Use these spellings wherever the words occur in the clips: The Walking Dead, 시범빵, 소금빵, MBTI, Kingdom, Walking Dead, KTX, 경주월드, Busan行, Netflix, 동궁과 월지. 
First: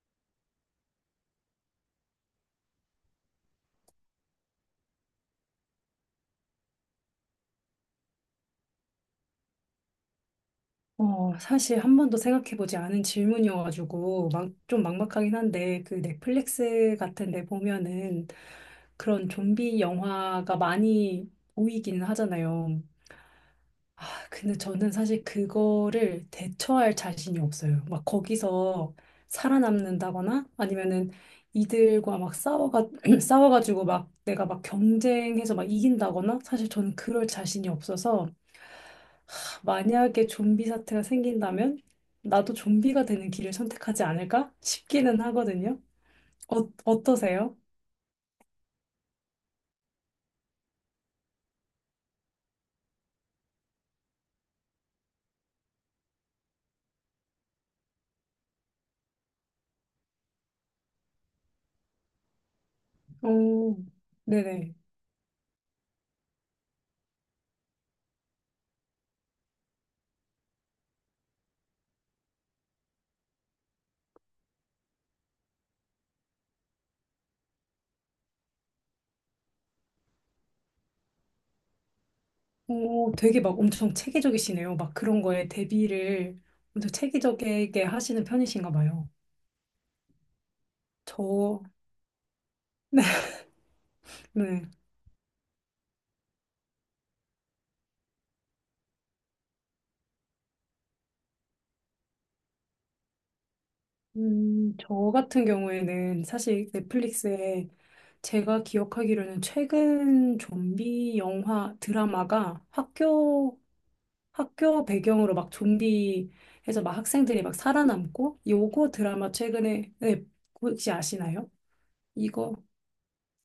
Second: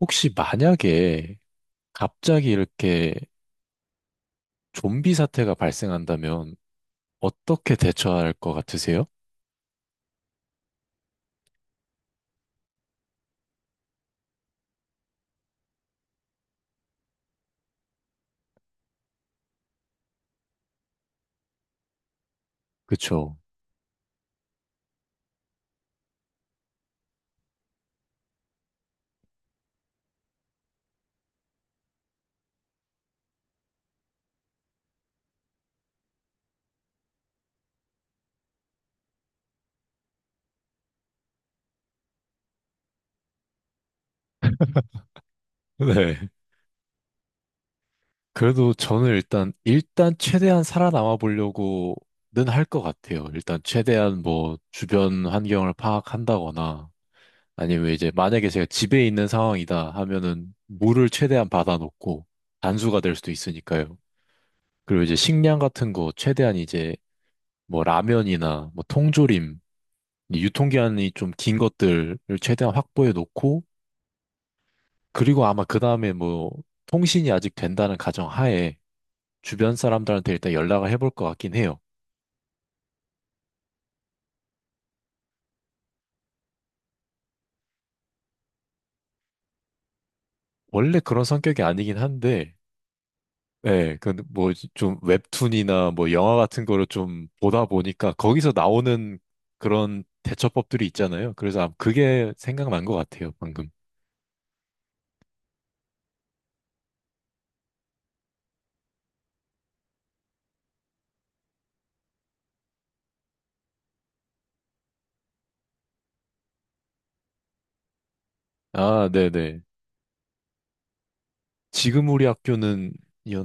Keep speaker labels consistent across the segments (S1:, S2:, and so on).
S1: 혹시 만약에 갑자기 이렇게 좀비 사태가 발생한다면 어떻게 대처할 것 같으세요?
S2: 사실 한 번도 생각해보지 않은 질문이어가지고 막, 좀 막막하긴 한데 그 넷플릭스 같은 데 보면은 그런 좀비 영화가 많이 보이기는 하잖아요.
S1: 그쵸?
S2: 아, 근데 저는 사실 그거를 대처할 자신이 없어요. 막 거기서 살아남는다거나 아니면은 이들과 막 싸워가지고 막 내가 막 경쟁해서 막 이긴다거나 사실 저는 그럴 자신이 없어서 만약에 좀비 사태가 생긴다면 나도 좀비가 되는 길을 선택하지 않을까 싶기는 하거든요.
S1: 네.
S2: 어떠세요?
S1: 그래도 저는 일단 최대한 살아남아 보려고는 할 것 같아요. 일단 최대한 뭐 주변 환경을 파악한다거나 아니면 이제 만약에 제가 집에 있는 상황이다 하면은 물을 최대한 받아놓고 단수가 될 수도
S2: 오,
S1: 있으니까요.
S2: 네네.
S1: 그리고 이제 식량 같은 거 최대한 이제 뭐 라면이나 뭐 통조림 이 유통기한이 좀 긴 것들을 최대한 확보해 놓고, 그리고 아마 그 다음에 뭐, 통신이 아직 된다는 가정 하에 주변 사람들한테 일단 연락을 해볼 것 같긴 해요.
S2: 오, 되게 막 엄청 체계적이시네요. 막 그런 거에 대비를 엄청 체계적이게 하시는 편이신가 봐요.
S1: 원래 그런
S2: 저,
S1: 성격이 아니긴 한데, 예, 그, 뭐,
S2: 네.
S1: 좀 웹툰이나 뭐 영화 같은 거를 좀 보다 보니까 거기서 나오는 그런 대처법들이 있잖아요. 그래서 아마 그게 생각난 것 같아요, 방금.
S2: 저 같은 경우에는 사실 넷플릭스에 제가 기억하기로는 최근 좀비 영화 드라마가 학교 배경으로 막 좀비 해서 막 학생들이 막 살아남고 요거
S1: 아,
S2: 드라마
S1: 네네.
S2: 최근에 네, 혹시 아시나요?
S1: 지금 우리
S2: 이거.
S1: 학교는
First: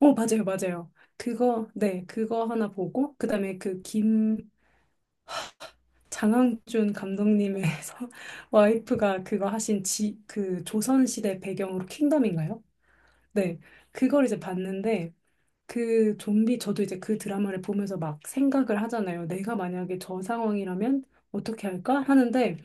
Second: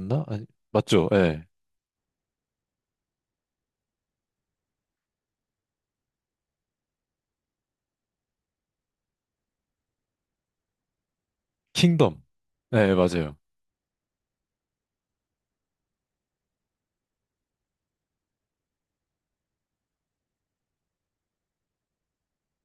S2: 어, 맞아요,
S1: 아니,
S2: 맞아요.
S1: 맞죠? 예.
S2: 그거, 네, 그거 하나 보고 그다음에 그 김 장항준 감독님의 와이프가 그거 하신 지 그 조선시대 배경으로
S1: 킹덤.
S2: 킹덤인가요?
S1: 네, 맞아요.
S2: 네. 그걸 이제 봤는데 그 좀비 저도 이제 그 드라마를 보면서 막 생각을 하잖아요. 내가 만약에 저 상황이라면 어떻게 할까 하는데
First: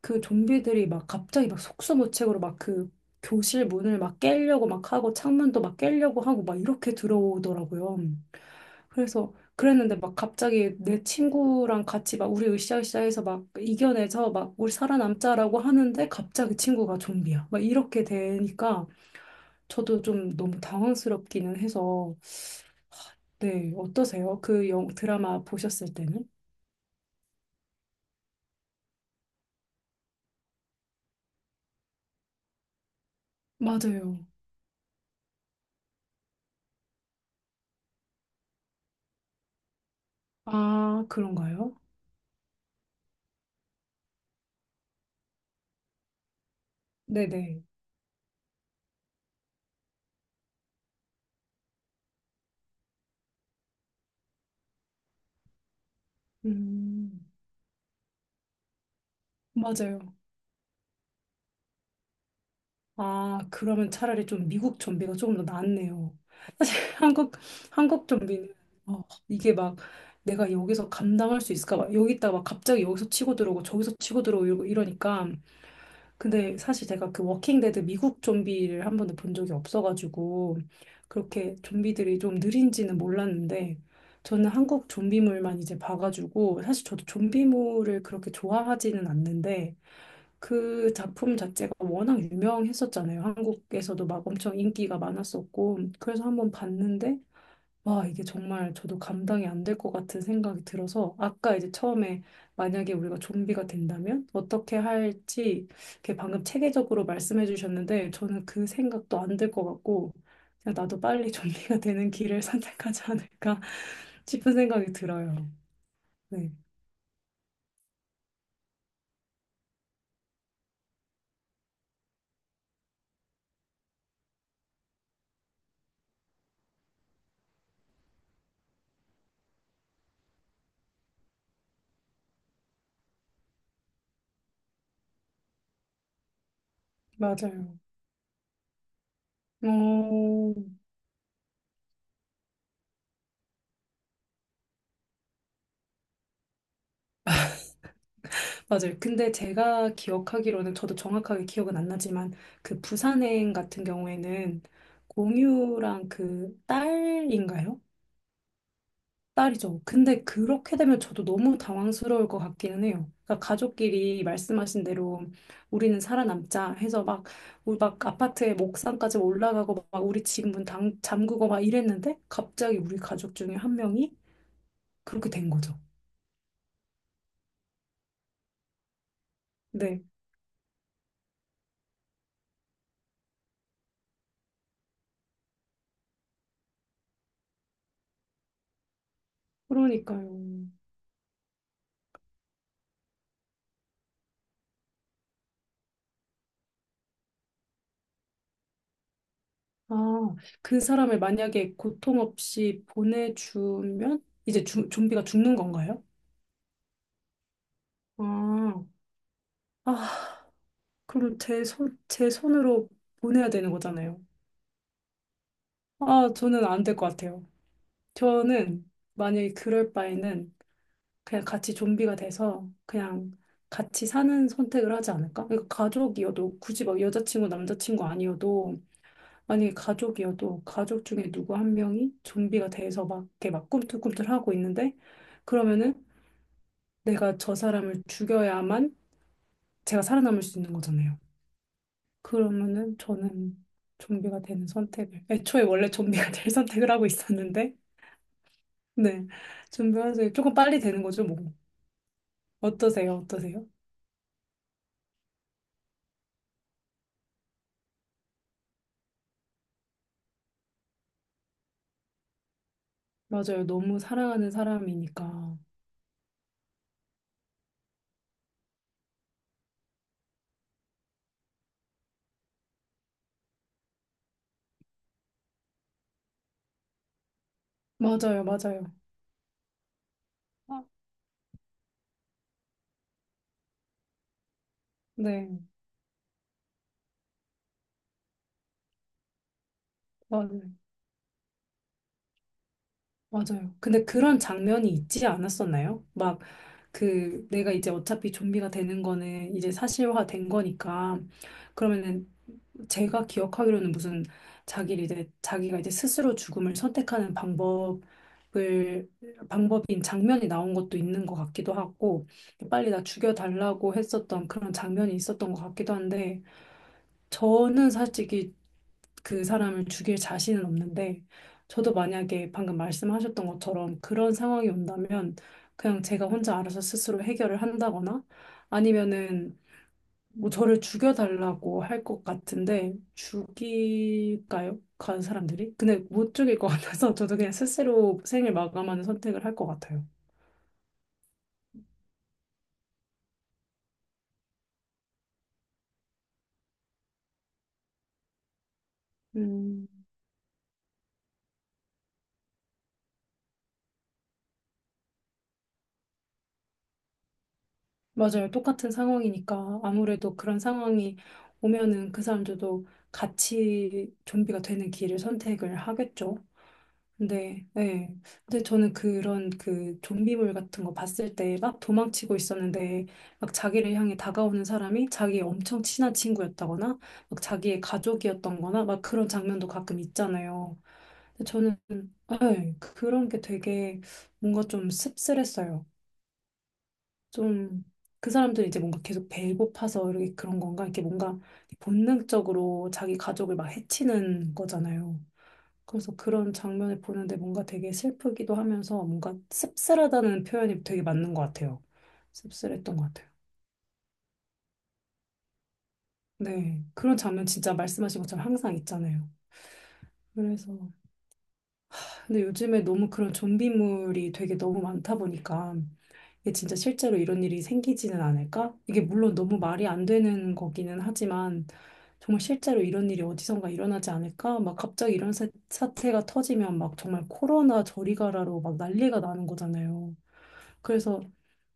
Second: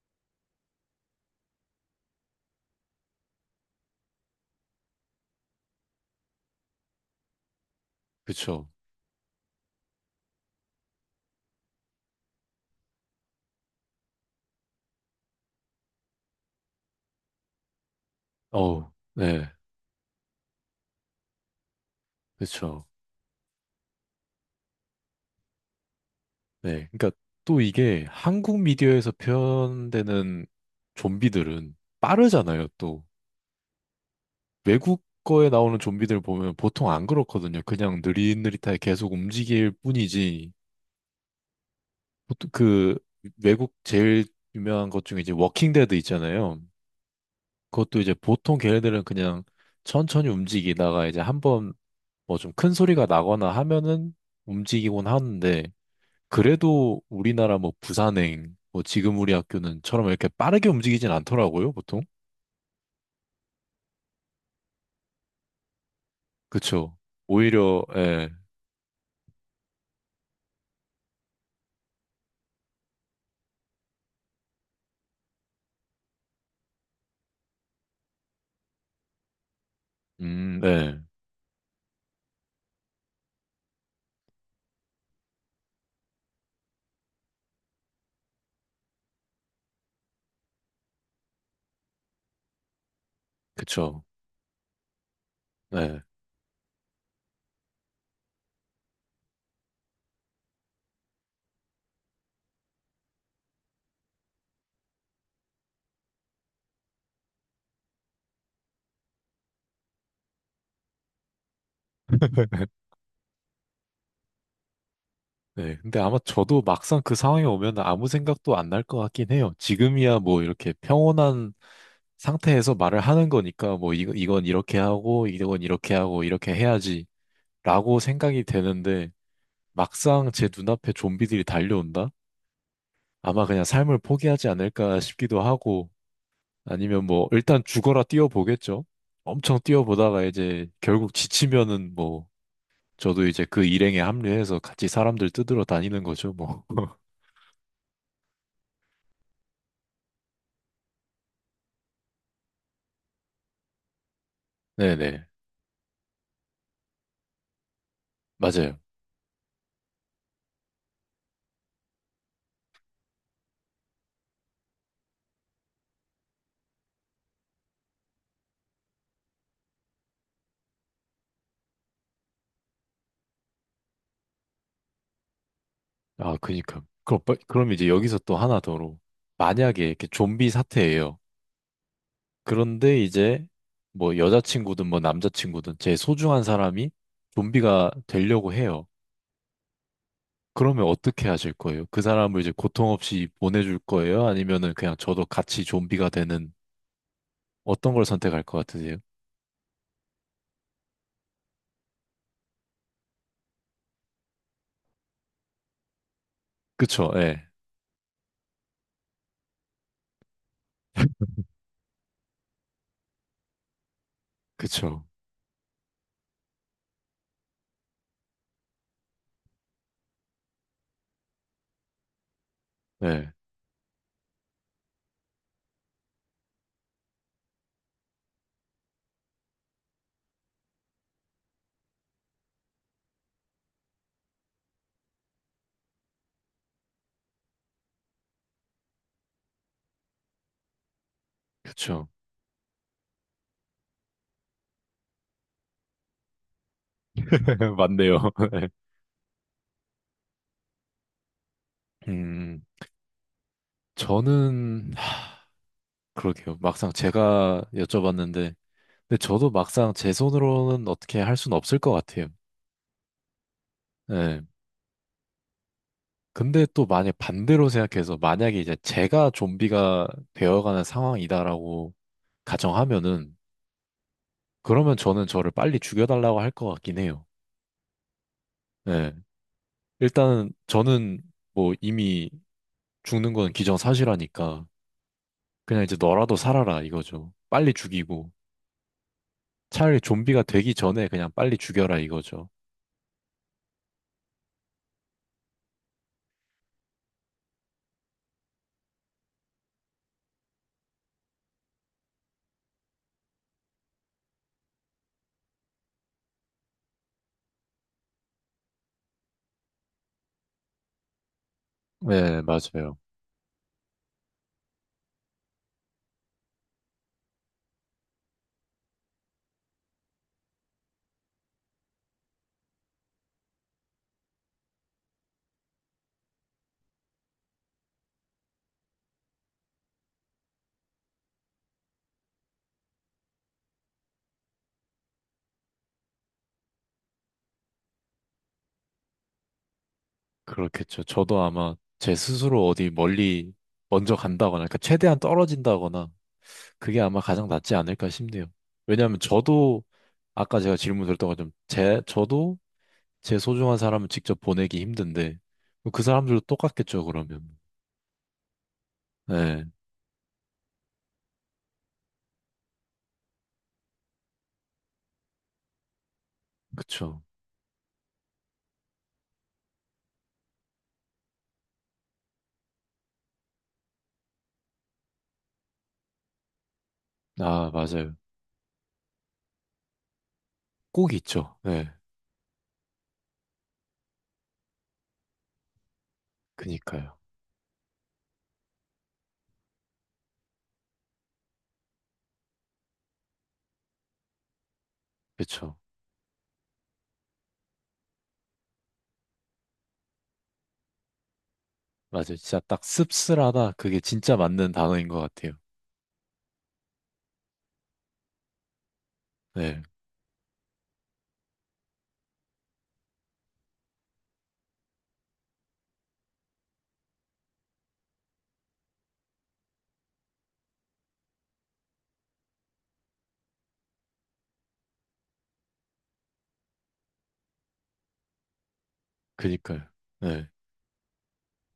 S2: 그 좀비들이 막 갑자기 막 속수무책으로 막 그 교실 문을 막 깨려고 막 하고 창문도 막 깨려고 하고 막 이렇게 들어오더라고요.
S1: 그쵸.
S2: 그래서 그랬는데 막 갑자기 내 친구랑 같이 막 우리 으쌰으쌰해서 막 이겨내서 막 우리 살아남자라고 하는데 갑자기 친구가 좀비야. 막 이렇게 되니까
S1: 어, 네,
S2: 저도 좀 너무 당황스럽기는 해서.
S1: 그렇죠.
S2: 네, 어떠세요? 그 드라마 보셨을 때는?
S1: 네, 그러니까 또 이게 한국 미디어에서 표현되는 좀비들은 빠르잖아요. 또
S2: 맞아요.
S1: 외국 거에 나오는 좀비들 보면 보통 안 그렇거든요. 그냥 느릿느릿하게 계속 움직일 뿐이지.
S2: 아, 그런가요?
S1: 보통 그 외국 제일 유명한 것 중에 이제 워킹 데드 있잖아요.
S2: 네네.
S1: 그것도 이제 보통 걔네들은 그냥 천천히 움직이다가 이제 한번 뭐 좀 큰 소리가 나거나 하면은 움직이곤 하는데. 그래도
S2: 음,
S1: 우리나라 뭐 부산행, 뭐 지금 우리 학교는 처럼
S2: 맞아요.
S1: 이렇게 빠르게 움직이진 않더라고요, 보통.
S2: 아, 그러면 차라리 좀 미국 좀비가 조금 더 낫네요. 사실
S1: 그쵸.
S2: 한국
S1: 오히려, 예,
S2: 좀비는, 어, 이게 막 내가 여기서 감당할 수 있을까? 막 여기 있다가 막 갑자기 여기서 치고 들어오고 저기서 치고 들어오고 이러니까. 근데 사실 제가 그 워킹데드 미국 좀비를 한 번도 본 적이 없어가지고
S1: 네,
S2: 그렇게 좀비들이 좀 느린지는 몰랐는데 저는 한국 좀비물만 이제 봐가지고 사실 저도 좀비물을 그렇게 좋아하지는 않는데 그 작품 자체가 워낙 유명했었잖아요.
S1: 그쵸.
S2: 한국에서도 막 엄청 인기가 많았었고,
S1: 네,
S2: 그래서 한번 봤는데, 와, 이게 정말 저도 감당이 안 될 것 같은 생각이 들어서, 아까 이제 처음에 만약에 우리가 좀비가 된다면 어떻게 할지, 이렇게 방금 체계적으로 말씀해 주셨는데, 저는 그 생각도 안 될 것 같고, 그냥 나도 빨리 좀비가 되는 길을 선택하지 않을까 싶은 생각이 들어요.
S1: 네. 근데 아마
S2: 네,
S1: 저도 막상 그 상황에 오면 아무 생각도 안 날 것 같긴 해요. 지금이야 뭐 이렇게 평온한 상태에서 말을 하는 거니까 뭐 이 이건 이렇게 하고, 이렇게 해야지 라고 생각이 되는데 막상 제 눈앞에 좀비들이 달려온다? 아마 그냥 삶을 포기하지 않을까 싶기도 하고, 아니면 뭐 일단
S2: 맞아요.
S1: 죽어라 뛰어보겠죠. 엄청 뛰어보다가
S2: 어,
S1: 이제 결국 지치면은 뭐 저도 이제 그 일행에 합류해서 같이 사람들 뜯으러 다니는 거죠, 뭐.
S2: 맞아요. 근데 제가 기억하기로는 저도 정확하게 기억은 안 나지만 그 부산행 같은 경우에는
S1: 네네.
S2: 공유랑 그 딸인가요?
S1: 맞아요.
S2: 딸이죠. 근데 그렇게 되면 저도 너무 당황스러울 것 같기는 해요. 그러니까 가족끼리 말씀하신 대로 우리는 살아남자 해서 막, 우리 막 아파트의 목상까지 올라가고 막 우리 집 문 잠그고 막 이랬는데 갑자기 우리 가족 중에 한 명이 그렇게 된 거죠.
S1: 아, 그니까. 그럼, 빠- 그럼 이제 여기서 또 하나 더로. 만약에
S2: 네.
S1: 이렇게 좀비 사태예요. 그런데 이제 뭐 여자친구든 뭐 남자친구든 제 소중한 사람이 좀비가 되려고 해요.
S2: 그러니까요.
S1: 그러면 어떻게 하실 거예요? 그 사람을 이제 고통 없이 보내줄 거예요? 아니면은 그냥 저도 같이 좀비가 되는 어떤 걸 선택할 것 같으세요?
S2: 아, 그 사람을 만약에 고통 없이 보내주면 이제 좀비가 죽는 건가요?
S1: 그쵸, 예.
S2: 아, 아, 그럼 제 손으로 보내야 되는 거잖아요.
S1: 그쵸,
S2: 아, 저는 안 될 것 같아요. 저는 만약에 그럴 바에는 그냥 같이 좀비가 돼서
S1: 예.
S2: 그냥 같이 사는 선택을 하지 않을까? 그러니까 가족이어도 굳이 막 여자친구, 남자친구 아니어도 아니, 가족이어도 가족 중에 누구 한 명이 좀비가 돼서 막 이렇게 막 꿈틀꿈틀하고 있는데 그러면은 내가 저 사람을 죽여야만 제가 살아남을 수 있는 거잖아요.
S1: 그쵸.
S2: 그러면은 저는 좀비가 되는 선택을 애초에 원래 좀비가 될 선택을 하고 있었는데.
S1: 맞네요. 예.
S2: 네. 좀비 환생이 조금 빨리 되는 거죠, 뭐.
S1: 음,
S2: 어떠세요? 어떠세요?
S1: 저는, 하, 그러게요. 막상 제가 여쭤봤는데, 근데 저도 막상 제 손으로는 어떻게 할 수는 없을 것 같아요.
S2: 맞아요. 너무
S1: 예.
S2: 사랑하는 사람이니까.
S1: 근데 또 만약 반대로 생각해서, 만약에 이제 제가 좀비가 되어가는 상황이다라고 가정하면은, 그러면 저는 저를 빨리 죽여달라고 할 것 같긴 해요.
S2: 맞아요. 맞아요.
S1: 예. 일단
S2: 아,
S1: 저는 뭐 이미 죽는 건 기정사실하니까
S2: 네.
S1: 그냥 이제 너라도 살아라 이거죠. 빨리 죽이고 차라리 좀비가
S2: 맞아요.
S1: 되기 전에 그냥 빨리 죽여라 이거죠.
S2: 맞아요. 근데 그런 장면이 있지 않았었나요? 막, 그, 내가 이제 어차피 좀비가 되는 거는 이제 사실화 된 거니까, 그러면은 제가 기억하기로는 무슨 자기가 이제 스스로 죽음을 선택하는 방법인 장면이 나온 것도 있는 것 같기도 하고,
S1: 네,
S2: 빨리
S1: 맞아요.
S2: 나 죽여달라고 했었던 그런 장면이 있었던 것 같기도 한데, 저는 솔직히 그 사람을 죽일 자신은 없는데 저도 만약에 방금 말씀하셨던 것처럼 그런 상황이 온다면 그냥 제가 혼자 알아서 스스로 해결을 한다거나 아니면은 뭐 저를 죽여달라고 할 것 같은데 죽일까요? 간 사람들이? 근데 못 죽일 것 같아서 저도 그냥 스스로 생을 마감하는 선택을 할 것 같아요.
S1: 그렇겠죠. 저도 아마 제 스스로 어디 멀리 먼저 간다거나, 그러니까 최대한 떨어진다거나, 그게 아마 가장 낫지 않을까 싶네요. 왜냐하면 저도,
S2: 음,
S1: 아까 제가 질문 드렸던 것처럼, 제, 저도 제 소중한 사람을 직접 보내기 힘든데, 그 사람들도 똑같겠죠, 그러면.
S2: 맞아요. 똑같은
S1: 네,
S2: 상황이니까 아무래도 그런 상황이 오면은 그 사람들도 같이 좀비가 되는 길을 선택을 하겠죠.
S1: 그쵸.
S2: 네, 네. 근데 저는 그런 그 좀비물 같은 거 봤을 때 막 도망치고 있었는데 막 자기를 향해 다가오는 사람이 자기의 엄청 친한 친구였다거나 막
S1: 아,
S2: 자기의
S1: 맞아요.
S2: 가족이었던 거나 막 그런 장면도 가끔 있잖아요.
S1: 꼭
S2: 근데
S1: 있죠.
S2: 저는
S1: 네.
S2: 네, 그런 게 되게 뭔가 좀 씁쓸했어요.
S1: 그니까요.
S2: 좀 그 사람들이 이제 뭔가 계속 배고파서 이렇게 그런 건가? 이렇게 뭔가 본능적으로 자기 가족을 막 해치는 거잖아요.
S1: 그쵸.
S2: 그래서 그런 장면을 보는데 뭔가 되게 슬프기도 하면서 뭔가 씁쓸하다는 표현이 되게 맞는 것 같아요.
S1: 맞아요. 진짜 딱
S2: 씁쓸했던 것 같아요.
S1: 씁쓸하다. 그게 진짜 맞는 단어인 것 같아요.
S2: 네. 그런 장면 진짜 말씀하신 것처럼 항상 있잖아요.
S1: 네.
S2: 그래서. 근데 요즘에 너무 그런 좀비물이 되게 너무 많다 보니까 이게 진짜 실제로 이런 일이 생기지는 않을까? 이게 물론 너무 말이 안 되는 거기는 하지만 정말 실제로 이런 일이 어디선가 일어나지 않을까? 막 갑자기 이런 사태가 터지면 막 정말 코로나 저리 가라로 막 난리가 나는
S1: 그니까요.
S2: 거잖아요.
S1: 네.
S2: 그래서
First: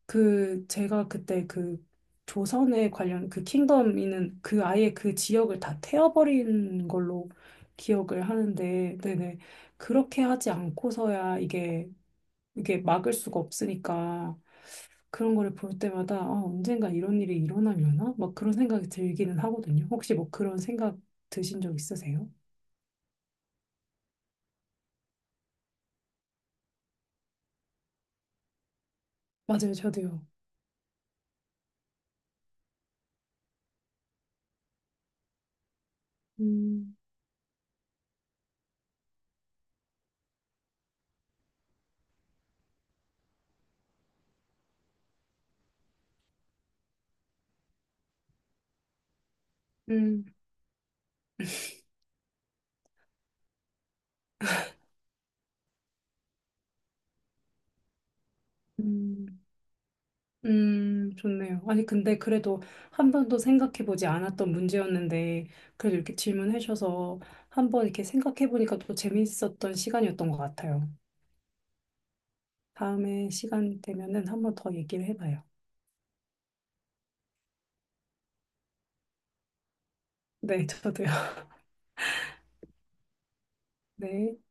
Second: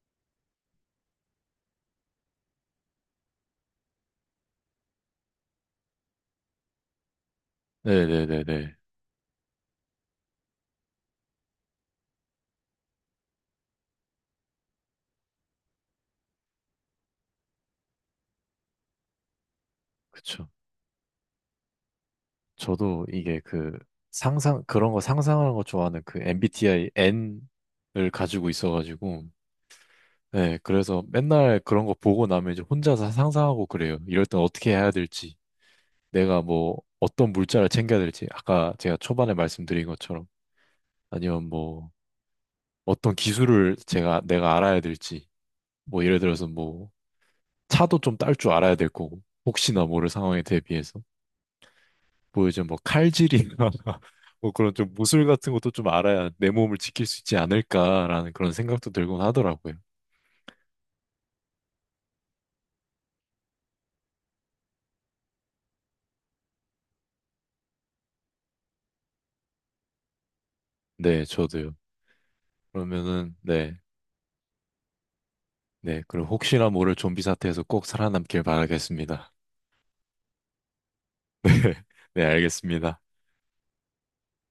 S2: 그 제가 그때 그 조선에 관련 그 킹덤이는 그 아예 그 지역을 다 태워버린 걸로 기억을
S1: 네네네네.
S2: 하는데. 네네. 그렇게 하지 않고서야 이게 막을 수가 없으니까 그런 거를 볼 때마다 아, 언젠가 이런 일이 일어나려나? 막 그런 생각이 들기는 하거든요. 혹시 뭐
S1: 그쵸.
S2: 그런 생각 드신 적 있으세요?
S1: 저도 이게 그 상상, 그런 거 상상하는 거 좋아하는 그 MBTI N을 가지고 있어가지고,
S2: 맞아요, 저도요.
S1: 네. 그래서 맨날 그런 거 보고 나면 이제 혼자서 상상하고 그래요. 이럴 땐 어떻게 해야 될지, 내가 뭐
S2: 음,
S1: 어떤 물자를 챙겨야 될지, 아까 제가 초반에 말씀드린 것처럼, 아니면 뭐, 어떤 기술을 제가 내가 알아야 될지 뭐 예를 들어서 뭐 차도 좀 딸 줄 알아야 될 거고 혹시나 모를
S2: 음.
S1: 상황에 대비해서 뭐 요즘 뭐 칼질이나 뭐 그런 좀 무술 같은 것도 좀 알아야 내 몸을 지킬 수 있지 않을까라는 그런 생각도 들곤
S2: 음.
S1: 하더라고요.
S2: 좋네요. 아니, 근데 그래도 한 번도 생각해보지 않았던 문제였는데, 그래도 이렇게 질문해주셔서 한 번 이렇게 생각해보니까 또 재밌었던 시간이었던 것 같아요.
S1: 네, 저도요.
S2: 다음에
S1: 그러면은 네,
S2: 시간 되면은 한 번 더 얘기를 해봐요.
S1: 네 그리고 혹시나 모를 좀비 사태에서 꼭 살아남길 바라겠습니다.
S2: 네, 저도요.
S1: 네, 네, 알겠습니다.
S2: 네.